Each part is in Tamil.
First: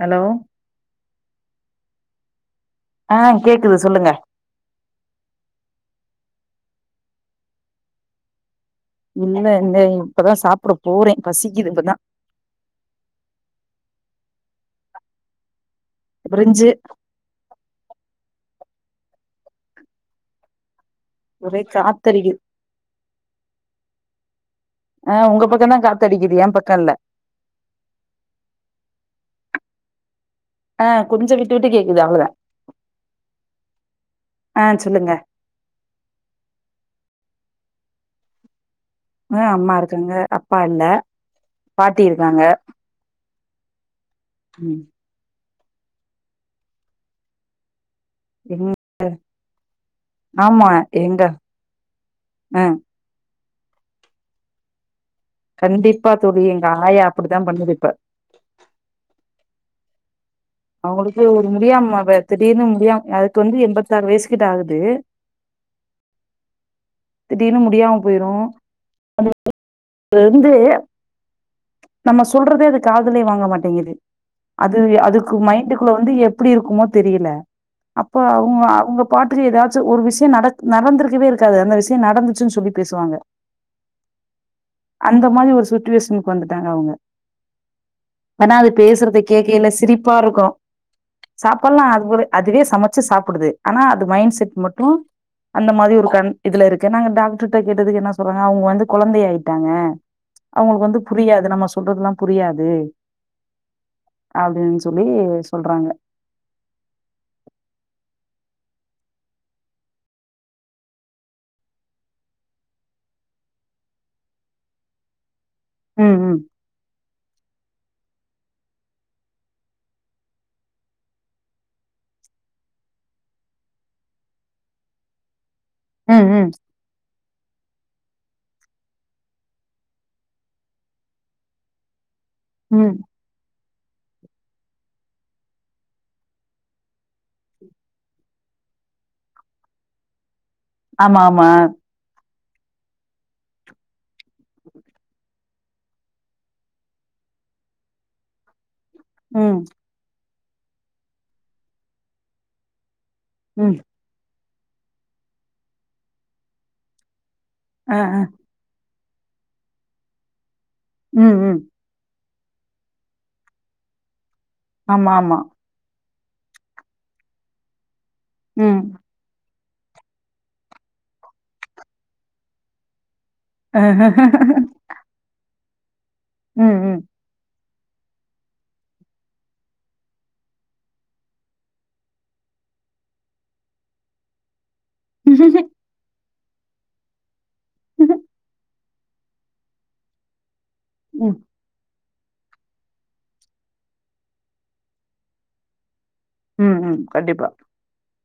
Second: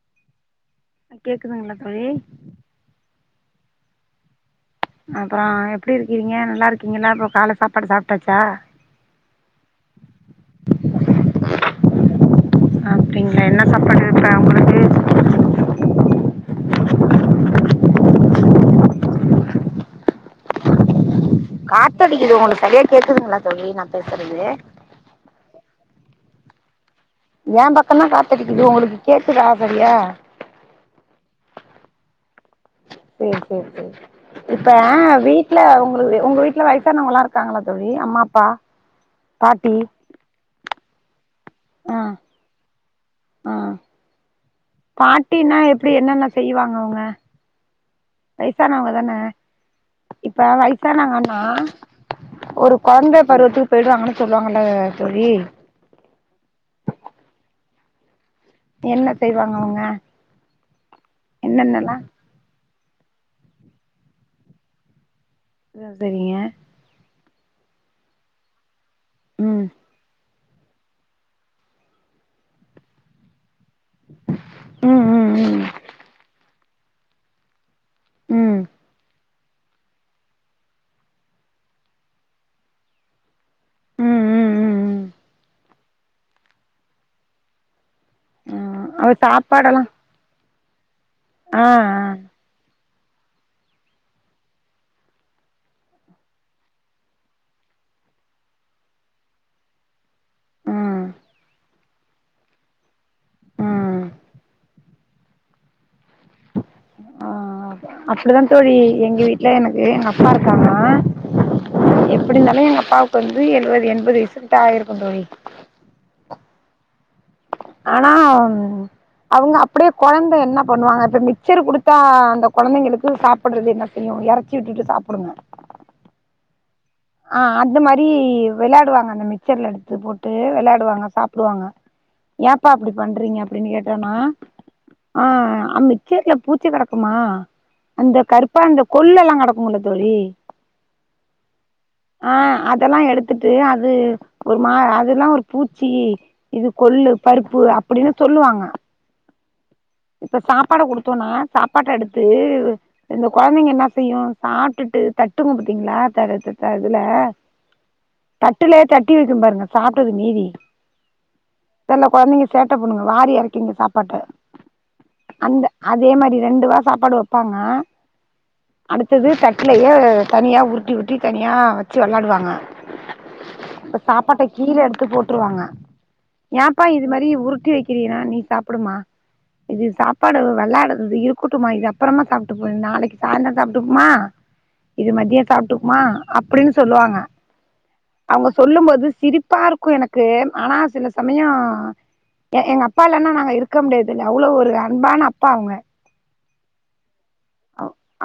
ஹலோ கேக்குதுங்களா தோழி ஆ கேக்குது சொல்லுங்க அப்புறோ எப்டி இருக்கிறீங்க நல்லா இருக்கீங்கலா அப்புறோ கால சாப்பாடு சாப்பிட்டாச்சா இல்ல இல்ல இப்பதா சாப்பிட போறே பசிக்குது இப்பதா அப்படிங்களா என்ன சாப்பாடு இப்போ உங்களுக்கு பிரிஞ்சி காத்தடிக்குது உங்களுக்கு சரியா கேட்டுகுதுங்களா தோழி நா பேசுறது ஆ உங்க பக்க தா காத்தடிக்குது ஏ பக்கோல்ல எ பக்கந்தா காத்தடிக்குது உங்களுக்கு கேக்குதா சரியா ஆ கொஞ்சு விட்டு விட்டு கேக்குது அவ்வளதா செரி செரி செரி இப்ப ஆ ஏ சொல்லுங்க வீ வீட்ல உங்க உங்க வீட்டுல வையசானவங்கல்லா இருக்காங்களா தோழி அம்மா அப்பா ஆ அம்மா பாட்டி இருக்காங்க அப்பா இல்ல ஆ பாட்டி இருக்காங்க ஆ ம் பாட்டினா எப்டி என்னென்ன செய்வாங்க அவங்க எங் வைசானவங்கதன இப்ப ஆமா எங்க வயசானவங்கன்னா ஆ ஒரு கொழந்த பருவத்து போயிடுவாங்கன்னு சொல்லுவாங்கில்ல தோழி கண்டிப்பா தோழி எங்க ஆயா அப்படித்தா பண்ணுது இப்ப என்ன செய்வாங்க அவங்க அவங்களுக்கு ஒரு முடியாம என்னென்னல்லா திடீர்னு முடியாம அதுக்கு வந்து எண்பத்தாறு வயசு கிட்ட ஆகுது அது செரிங்க திடீர்னு முடியாம போயிடு ம் இருந்து நம்ம சொல்றதேயே அது காதுலேயே வாங்க மாட்டேங்குது அது ம் அது ம் ம் வீட்டுக்குள்ள வந்து எப்படி இருக்குமோ தெரியல அப்ப ம் அவங்க அவங்க பாட் ப்ரி ஏதாச்சு ஒரு விஷியோ நட நடந்திருக்கவே இருக்காது அந்த விஷியோ நடந்துச்சுன்னு சொல்லி பேசுவாங்க ம் ம் ம் ம் அந்த மாரி ஒரு சுச்சுவேஷனுக்கு வந்துட்டாங்க அவங்க ஆனா ஆ அது அவ பேசுறத கேக்கேயில்ல சாப்பாடெல்லா சிரிப்பா இருக்கு ஆ சாப்பிட்லா ஆ அது ஒரு அதுவே சமைச்சு சாப்பிடுது ஆனா அது மைண்ட் செட் மட்டு அந்த மாரி ஒரு கண் இதுல இருக்கு நாங்க டாக்டர்கிட்ட கேட்டதுக்கு என்ன சொல்றாங்க அவங்க வந்து கொழந்தே ஆயிட்டாங்க அவங்களுக்கு வந்து ம் புரியாது நம்ம சொல்றதுல்லா புரியாது ம் அப்படின்னு சொல்லி சொல்றாங்க ஆ அப்படிதா தோழி எங்க வீட்டுல எனக்கு எங்க அப்பா இருக்காங்க எப்டி இருந்தாலு எங்க அப்பாவுக்கு வந்து எழுவது எண்பது வயசா ஆயிருக்கோ தோழி ம் ம் ஆனா அவங்க அப்டியே குழந்த என்ன பண்ணுவாங்க இப்ப மிக்சர் கொடுத்தா அந்த குழந்தைங்க எப்படி சாப்ப படறது என்ன செய்யு இறச்சி விட்டுட்டு சாப்டுங்க அ அ ஆ அந்த மாரி வெளாடுவாங்க அந்த மிக்சர்ல எடுத்து போட்டு வெளாடுவாங்க சாப்டுவாங்க ஏப்பா ம் அப்டி பண்றீங்க அப்படின்னு கேட்டோனா ஆ அ மிச்சர்ல பூச்சி கடக்குமா அந்த கருப்பா அந்த கொல்லு எல்லா கடக்கும்ல தோழி ஆமா ஆமா ஆ அதல்லா எடுத்துட்டு அது ஒரு மா அதல்லா ஒரு பூச்சி இது கொள்ளு பருப்பு அப்டின்னு சொல்லுவாங்க ம் இப்ப சாப்பாடு கொடுத்தோம்னா சாப்பாட்ட எடுத்து கொழந்தைங்க ம் என்ன தயும் சாப்ட்டுட்டு தட்டு குடுப்பீங்களா இட் இதுல ஆ ஆ தட்டுலேயே தட்டி வைக்கும் பாருங்க சாப்ட்டது மீதி ம் ம் சில குழந்தைங்க சேட்ட பண்ணுங்க வாரி இறக்குங்க சாப்பாட்ட ஆமா ஆமா அதே மாரி ரெண்டு வா சாப்பாடு வப்பாங்க ம். அடுத்தது வீட்டுலயே தனியா உருட்டி உருட்டி தனியா வச்சு வெளாடுவாங்க ம், இப்ப சாப்பாட்ட கீழ எடுத்து போட்டுருவாங்க ஏப்பா இது ம். மாரி உருட்டி வக் கிறீனா நீ சாப்பிடுமா இது சாப்பாட விளாடுறது இருக்கட்டும்மா இது அப்றமா போ நாளைக்கு சாயந்தரம் சாப்ட்டுக்குவோமா இது மத்யம் சாப்ட்டுப்போமா அப்டின்னு சொல்லுவாங்க அவங்க சொல்லும்போது சிரிப்பா இருக்கு எனக்கு ஆனா சில ம், சமயம் எங்க அப்பா இல்லன்னா நாங்க இருக்க முடியாது இல் அவ்வளவு ஒரு அன்பான அப்பா அவங்க ம் ம் கண்டிப்பா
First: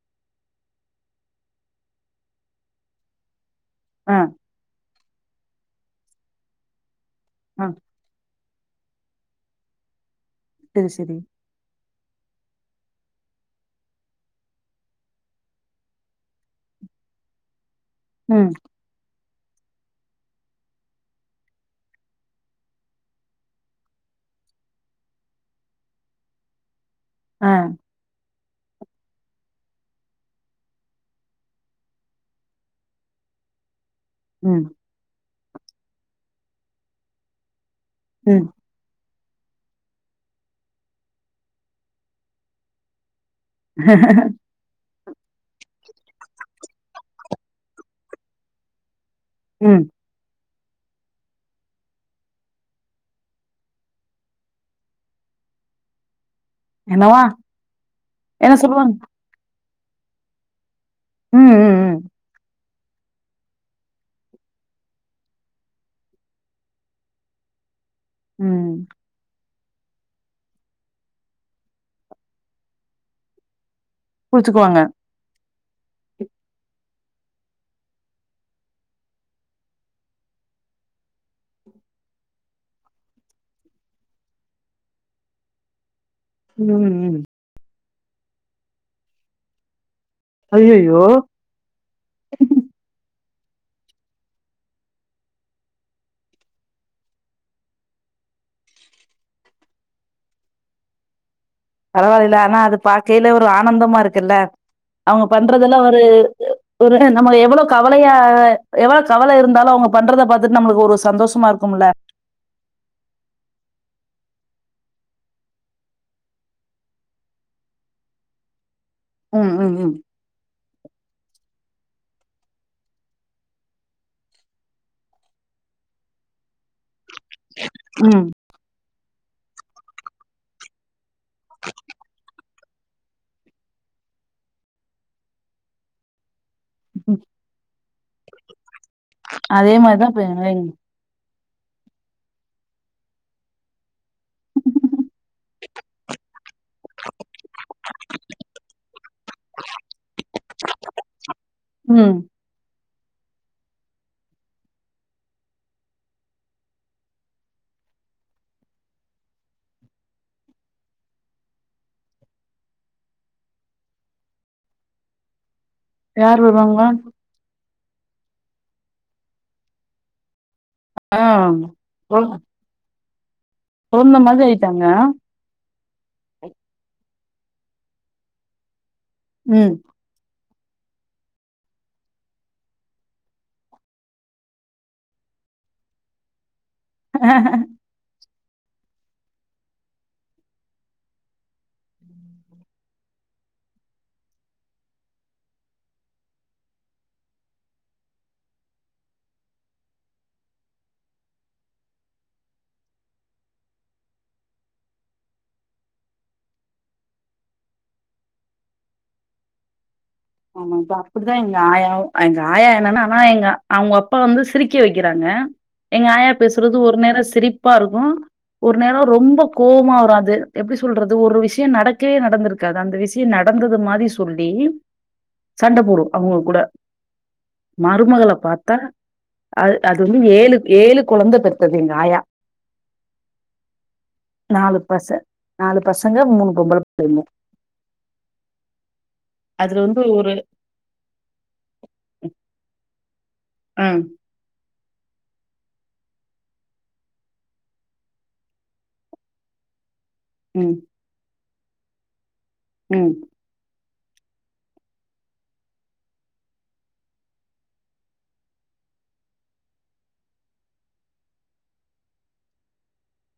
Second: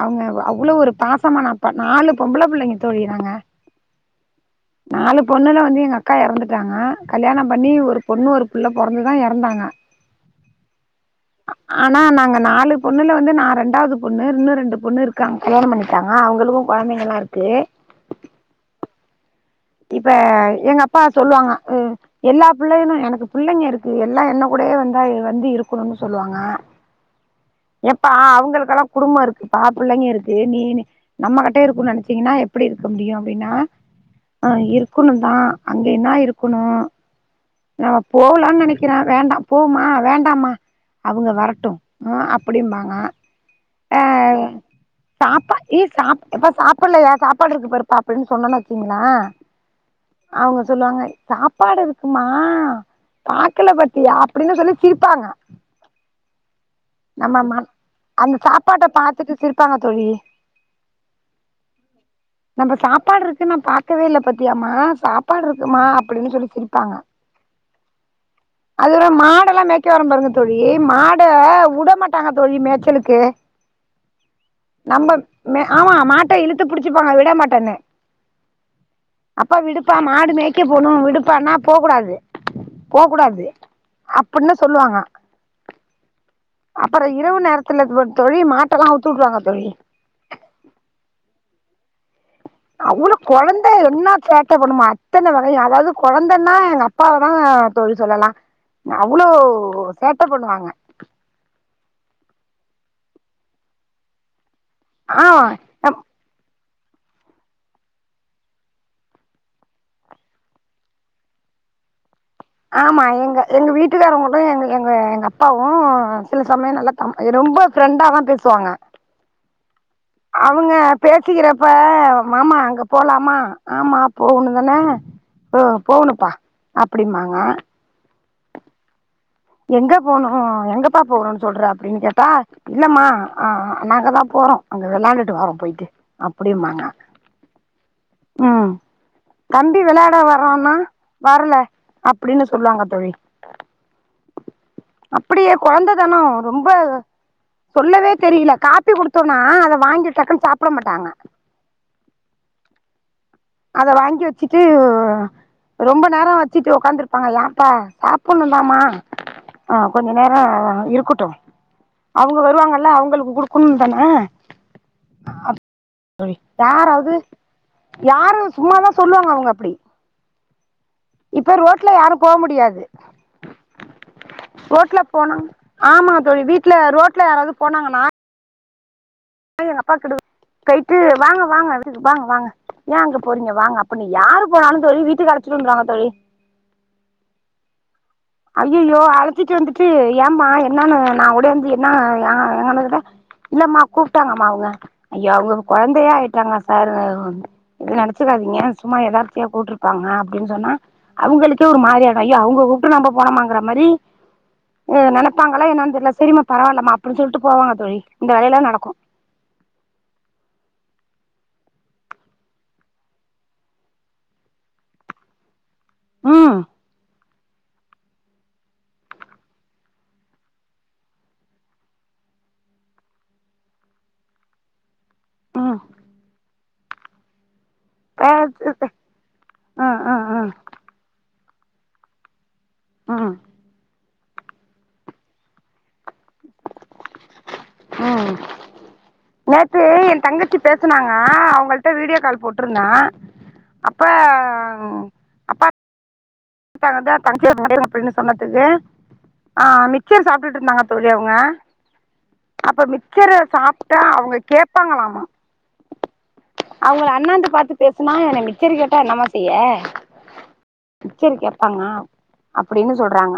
அவங்க அவ்ள ஒரு பாசமான நாலு பொம்பள புள்ளைங்க தோழி நாங்க ஆ நாலு பெண்ணுல வந்து எங்க அக்கா எறந்துட்டாங்க கல்யாணம் ஆ. பண்ணி ஒரு பொண்ணு ஒரு புள்ள பொறந்துதா எறந்தாங்க டே சரி ஆனா நாங்க நாலு பொண்ணுல வந்து நா ரெண்டாவது பொண்ணு இன்னும் ரெண்டு பொண்ணு இருக்காங்க கல்யாணம் பண்ணிட்டாங்க அவங்களுக்கும் கொழந்தைகள்லா இருக்கு ம் இப்ப எங்க அப்பா சொல்லுவாங்க ம் எல்லா பிள்ளைங்களும் எனக்கு பிள்ளைங்க இருக்கு எல்லா என்ன கூடயே வந்தா வந்து இருக்கணும்னு சொல்லுவாங்க ஆ எப்பா அவங்களுக்கெல்லா குடும்பம் இருக்குப்பா பிள்ளைங்க இருக்கு நீ நம்ம கிட்ட இருக்கனு நனச்சீங்கன்னா எப்டி இருக்க முடியும் அப்டின்னா அ ம், இருக்கணும் தா அங்க என்ன இருக்கணும் நம்ம ம். போலானு நெனைக்கறே வேண்டா போமா வேண்டாமா அவுங்க வரட்டு உ அப்டிம்பாங்க ஆ சாப்பா ஏய் சா இப்ப சாப்புட்லயா சாப்பாடு இருக்கு பாருப்பா அப்டின்னு சொன்னேன்னு வெச்சுகுங்களா ம் அவங்க சொல்லுவாங்க சாப்பாடு இருக்குமா பாக்கல பத்தியா அப்டின்னு சொல்லி சிரிப்பாங்க என்னவா? நம்ம மம் அந்த என்ன சாப்பாட்ட சொல்லுவாங்க? பாத்துட்டு சிரிபாங்க தோழி ம் ம் ம் நம்ம சாப்பாடு இருக்கு நா பா பாக்கவேல பத்தியாமா சாப்பாடு இருக்குமா அப்டின்னு சொல்லி சிரிப்பாங்க ம். அதுர மாடெல்லா மேய் க்கரம் பாருங்க தோழி மாட உட மாட்டாங்க தோழி மேச்சலுக்கு புடுச்சுக்குவாங்க நம்ப ஆமா மாட்ட இழுத்து புடுச்சுப்பாங்க விட மாட்டன்னு அப்பா விடுப்பா மாடு மேய்க்க போனு விடுப்பான்னா போ கூடாது போ கூடாது அப்புன்னு சொல்லுவாங்க ம், அப்பறோ ம். இரவு நேரத்துல தோழி மாட்டல்லா அவுத்துட்ருவாங்க தோழி அய்யய்யோ அவ்ளோ கொழந்த என்னா சேட்ட பண்ணுமா அத்தன வகயு அதாது கொழந்தன்னா எங்க அப் அப்பாவதா தோழி சொல்லலா அவ்ளோ சேட்ட பண்ணுவாங்க பரவாயில்லலே ஆனா அது பாக்கையில ஒரு ஆனந்தமா இருக்குல்ல ஆ அவுங்க பண்றதெல்லா ஒரு ஒரு நம்ம எவ்ளோ கவலையா எவ்ளோ கவல இருந்தாலு அவுங்க பண்றத பாத்துட்டு நம்மளுக்கு ஒரு சந்தோஷமா இருக்கும்ல ஆமா எங்க எங்க வீட்டுக்காரவங்களு எங்க எங்க எங்க அப்பாவு சில சமயோ நல்லா அம் ரொம்ப ஃப்ரெண்டா தா பேசுவாங்க ம் ம் ம் அவங்க பேசிகிறப்ப மாமா அங்க போலாமா ஆமா போகணு தான அ போண்ணுப்பா அப்டிம்பாங்க ம் எங்க போனு எங்கப்பா போகனுனு சொல்ற அப்டின்னு கேட்டா இல்லமா அ நாங்கதா போறோ அங்க விளாண்டுட்டு வரோ போயிட்டு அப்டிம்பாங்க ம் ம் தம்பி மாரி தான் வெளாட இப்ப எங்க வரான்னா வர்ல அப்டின்னு சொல்லுவாங்க தோழி அப்டியே கொழந்த தனோ அவ ரொம்ப சொல்லவேத் தெரியல காப்பி குடுத்தோன்னா அத வாங்கி டக்குன்னு சாப்ட மாட்டாங்க ம் அத வாங்கி வெச்சுட்டு ரொம்ப நேரோ வெச்சிட்டு ஒக்காந்துருப்பாங்க ஏம்ப்பா சாப்புன்னுதாமா அ கொஞ்ச நேரோ இருக்கட்டு அவுங்க வருவாங்கல்ல அவுங்களுக்கு குடுக்கணு தான யார் அப் வருவாங்க யாராது யாரு சும்மாதா சொல்லுவாங்க அவுங்க அப்டி ஆ இப்ப ரோட்ல யாரு கொழ போ முடியாது கொழந்த மாதிரி ஆயிட்டாங்க ரோட்ல போனா ஆமா தோழி வீட்ல ரோட்ல யாராவது போனாங்கன்னா நானு ம் எங்க அப்பா கூட போய்ட்டு வாங்க வாங்க வீட்டுக்கு வாங்க வாங்க ஏ அங்க போறீங்க வாங்க அப்புன்னு யாரு போனாலு தோழி வீட்டுக்கு அழச்சுன்னு வந்துரு வாங்க தோழி ஐயய்யோ அழச்சிட்டு வந்துட்டு ஏம்மா என்னான்னு நா ஓடி வந்து என்ன எ எங்கன்னு கேட்டா இல்லமா கூப்ட்டாங்கம்மா அவுங்க ஐயோ அவுங்க கொழந்தையா ஆயிட்டாங்க சார் எது நெனச்சிக்காதீங்க சும்மா எதார்ச்சையா கூப்ட்டுருப்பாங்க அப்டின் சொன்னா அவுங்களுக்கே ஒரு மாரி ஆயிடோ ஐயோ அவுங்க கூப்ட்டு நம்ப போனோமாங்கிற மாரி எ நெனப்பாங்கல்லா என்னான்னத் தெர்ல சரிமா பரவால்லமா அப்டின்னு சொல்ட்டு போவாங்க தோழி இந்த வேலையெல்லா நடக்கோ ஆமா அப்டிதா எங்க ஆயாவு எங்க ஆயா என்னன்னா ஆனா எங்க அவுங்க அப்பா வந்து சிரிக்க வெக்கிறாங்க எங்க ஆயா ம் பேசுறது ஒரு நேரோ சிரிப்பா இருக்கோ ஒரு நேரோ ரொம்ப கோவமா வரோ அது எப்டி சொல்றது ஒரு விஷயோ நடக்கவே நடந்துரு க்காது அந்த விசயோ நடந்தது மாரி சொல்லி ம் சண்டப் போடு அவுங்க கூட ஆ மருமகளப் பாத்தா அ அது ம் வந்து ம் ம் ஏழு ஏழு கொழந்தப் பெத்தது எங்க ஆயா அ நாலு பச நாலு பசங்க மூணு பொம்பளப் புள்ளைங்க ஹு நேத்து அதுல வந்து என் ஒரு தங்கச்சீ பேசனாங்க அவங்கள்ட்ட வீடியோ கால் போட்டருந்தே அப்ப ம் ஆ இந்த தங்கச்சி [unintelligible] அப்டின்னு சொன்னதுக்கு ஆ மிக்சர் சாப்ட்டு ம், இருந்தாங்க தோழி அவங்க அப்ப ம். மிச்சரு சாப்ட்டா அவங்க கேப்பாங்களாமா அவங்கள அண்ணாந்து பாத்து பேசுனா என்ன மிச்சரு கேட்டா என்னமா செய்ய மிச்சரு கேப்பாங்க அப்புடின்னு சொல்றாங்க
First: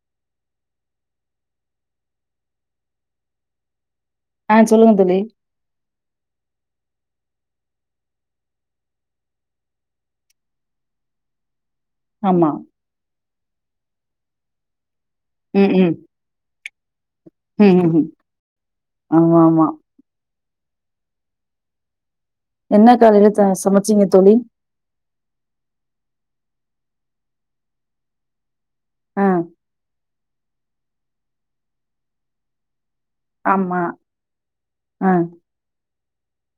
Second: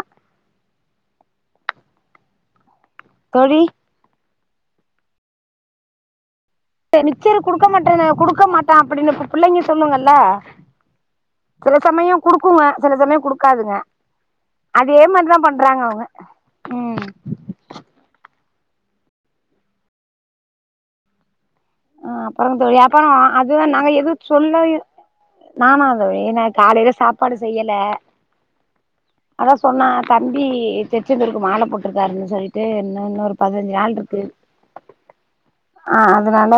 தோழி ஆ சொல்லுங்க தோழி மிச்சனு குடுக்க மாட்டன்னு குடுக்க மாட்ட அப்படின்னு இப்ப பிள்ளைங்க சொல்லுங்கல்ல சில சமயோ ஆமா. குடுக்குங்க சில சமயோ குடுக்காதுங்க அதே மாரிதா ம், பண்றாங்க ம். அவங்க ம் ஆமா ஆமா அ அப்புறங்க தோழி என்ன அப்புற காலையில ச அதுதா நாங்க சமைச்சீங்க எதுவு தோழி? சொல்லயு நானா தோழி நா காலையில சாப்பாடு செய்யல ஆ. அதா சொன்ன தம்பி திருச்செந்துருக்கு மாலை போட்டிருக்காருன்னு சொல்லிட்டு இன்னு இன்னொரு பதினஞ்சு ஆமா. நாள் இருக்கு ஆ. ஆ அத னால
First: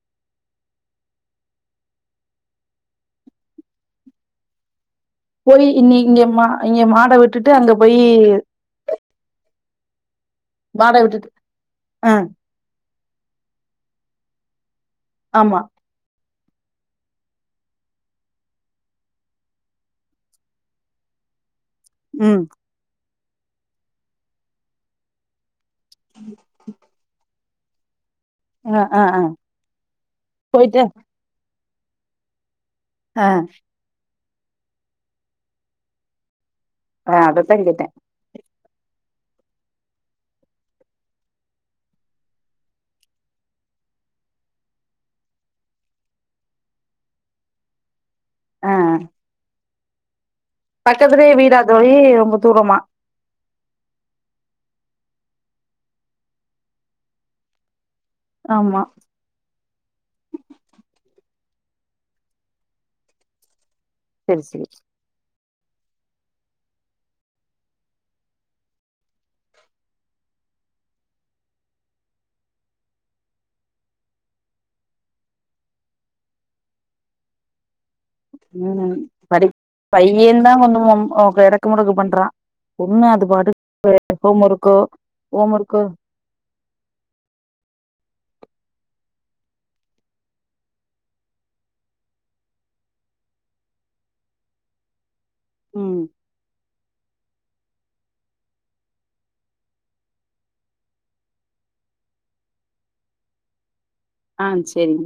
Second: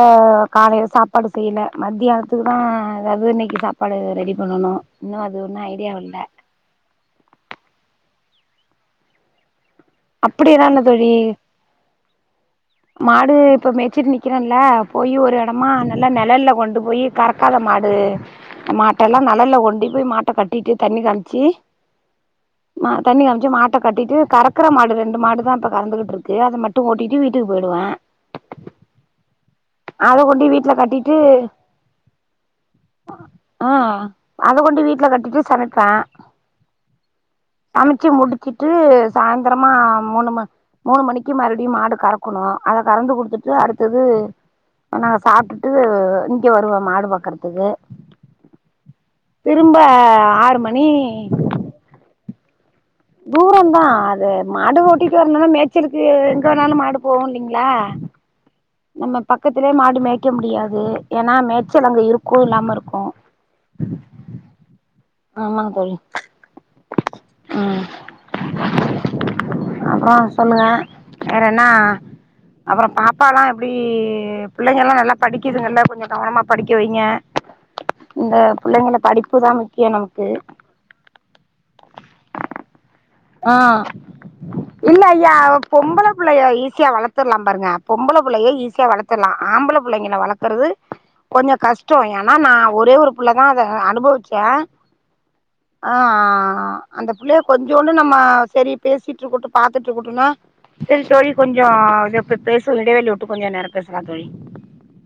காலையில சாப்பாடு செய்யல மத்தியானத்துக்கு தா ஏதாவது இன்னிக்கு சாப்பாடு ரெடி பண்ணணு இன்னு அது ஒன்னு செரி ஐடியா இனி இல்ல இங்க மா இங்க மாட விட்டுட்டு அங்க போயி அப்புடிஎல்லா இல்ல மாட தோழி விட்டுட்டு ஆ, மாடு இப்ப மேய்சிட்டு நிக்கிறல்ல போயி ஒரு ஆமா. எடமா நல்லா நெழல்ல கொண்டு போயி கறக்காத மாடு மாட்ட எல்லா நெழல்ஷ கொண்டி போயி மாட்ட கட்டிட்டு தண்ணி காம்ச்சி ம் தண்ணி காம்ச்சு மாட்ட கட்டிட்டு கறக்கற மாடு ரெண்டு மாடுதான இப்ப கறந்துகிட்டு இருக்கு அத மட்டு ஓட்டிட்டு வீட் டுக்கு போய்டுவ அ, அ, அ. அத கொண்டு போய் வீட்டுல போயிட்டு கட்டிட்டு ஆ ஆ அத கொண்டு போய் வீட்டுல கட்டிட்டு சமைப்ப ஆ, அதத்தான் கேட்டேன். சமைச்சி முடிச் சிட்டு சாயந்திரமா மூணு ம மூணு மணிக்கு மறுப்டியு மாடு கறக்கணு அத கறந்து குட்த்துட்டு அடுத்தது நாங்க சாப்ட்டுட்டு இங்க வருவோ மாடு பாக்கர்த்துக்கு ஆ திரும்ப ஆறு மண் பக்கத்துலேயே வீடா தோழி ரொம்ப தூரோமா தூரந்தா அது மாடு ஓட்டிட்க்கா வர்னோனா மேச்சிருக்கு எங்க வேணாலு மாடு போகோ இல்லிங்ளா ஆமா நம்ம பக்கத்துலே மாடு மேய்க்க முடியாது ஏனா மேய்ச்சல் அங்க இருக்கும் இல்லாம இருக்கும் உம் செரி சேரி ஆமாங் தோழி ம் அப்றோ சொல்லுங்க வேறென்னா அப்புறோ பாப்பால்லா எப் ப்டி புள்ளைங்கல்லா நல்லா படிக்குதுங்கல்ல கொஞ்சோ கவனமா படிக்க வைங்க இந்த உம் பிள்ளைங்கள படிப்புதா படிப் முக்கியோ நமக்கு பையேன்தா கொஞ்சோ ரொம் ஒ எடக் க்கு முடக்கு பண்றான் பொண்ணு அதுக் இல்ல ஐயா அவ ஹோம் ஒர்க்கோ பொம்பளப் புள்ளய ஈஸியா வளத்துல்லா பாருங்க பொம்பள புள்ளய ஈஸியா வளத்துல்லா ஆம்பள புள்ளங்கின வளக்கர்து கொஞ்சோ கஷ்டோ ஏனா நா ஒரே ஒரு புள்ளதா அத அனுபவிச்சே ஆ ம். ஆ அந்த புள்ளைய கொஞ்சோண் டு நம்ம செரி பேசிட்ருக்குட்டோ பாத்துட்ருக்குட்டோன்னா செரி தோழி கொஞ்சோ இதோ இப்ப பேஸ்வோ இடைவெளி விட்டு கொஞ்சோ நேரோ பேசலா தோழி ஆ செரிங்க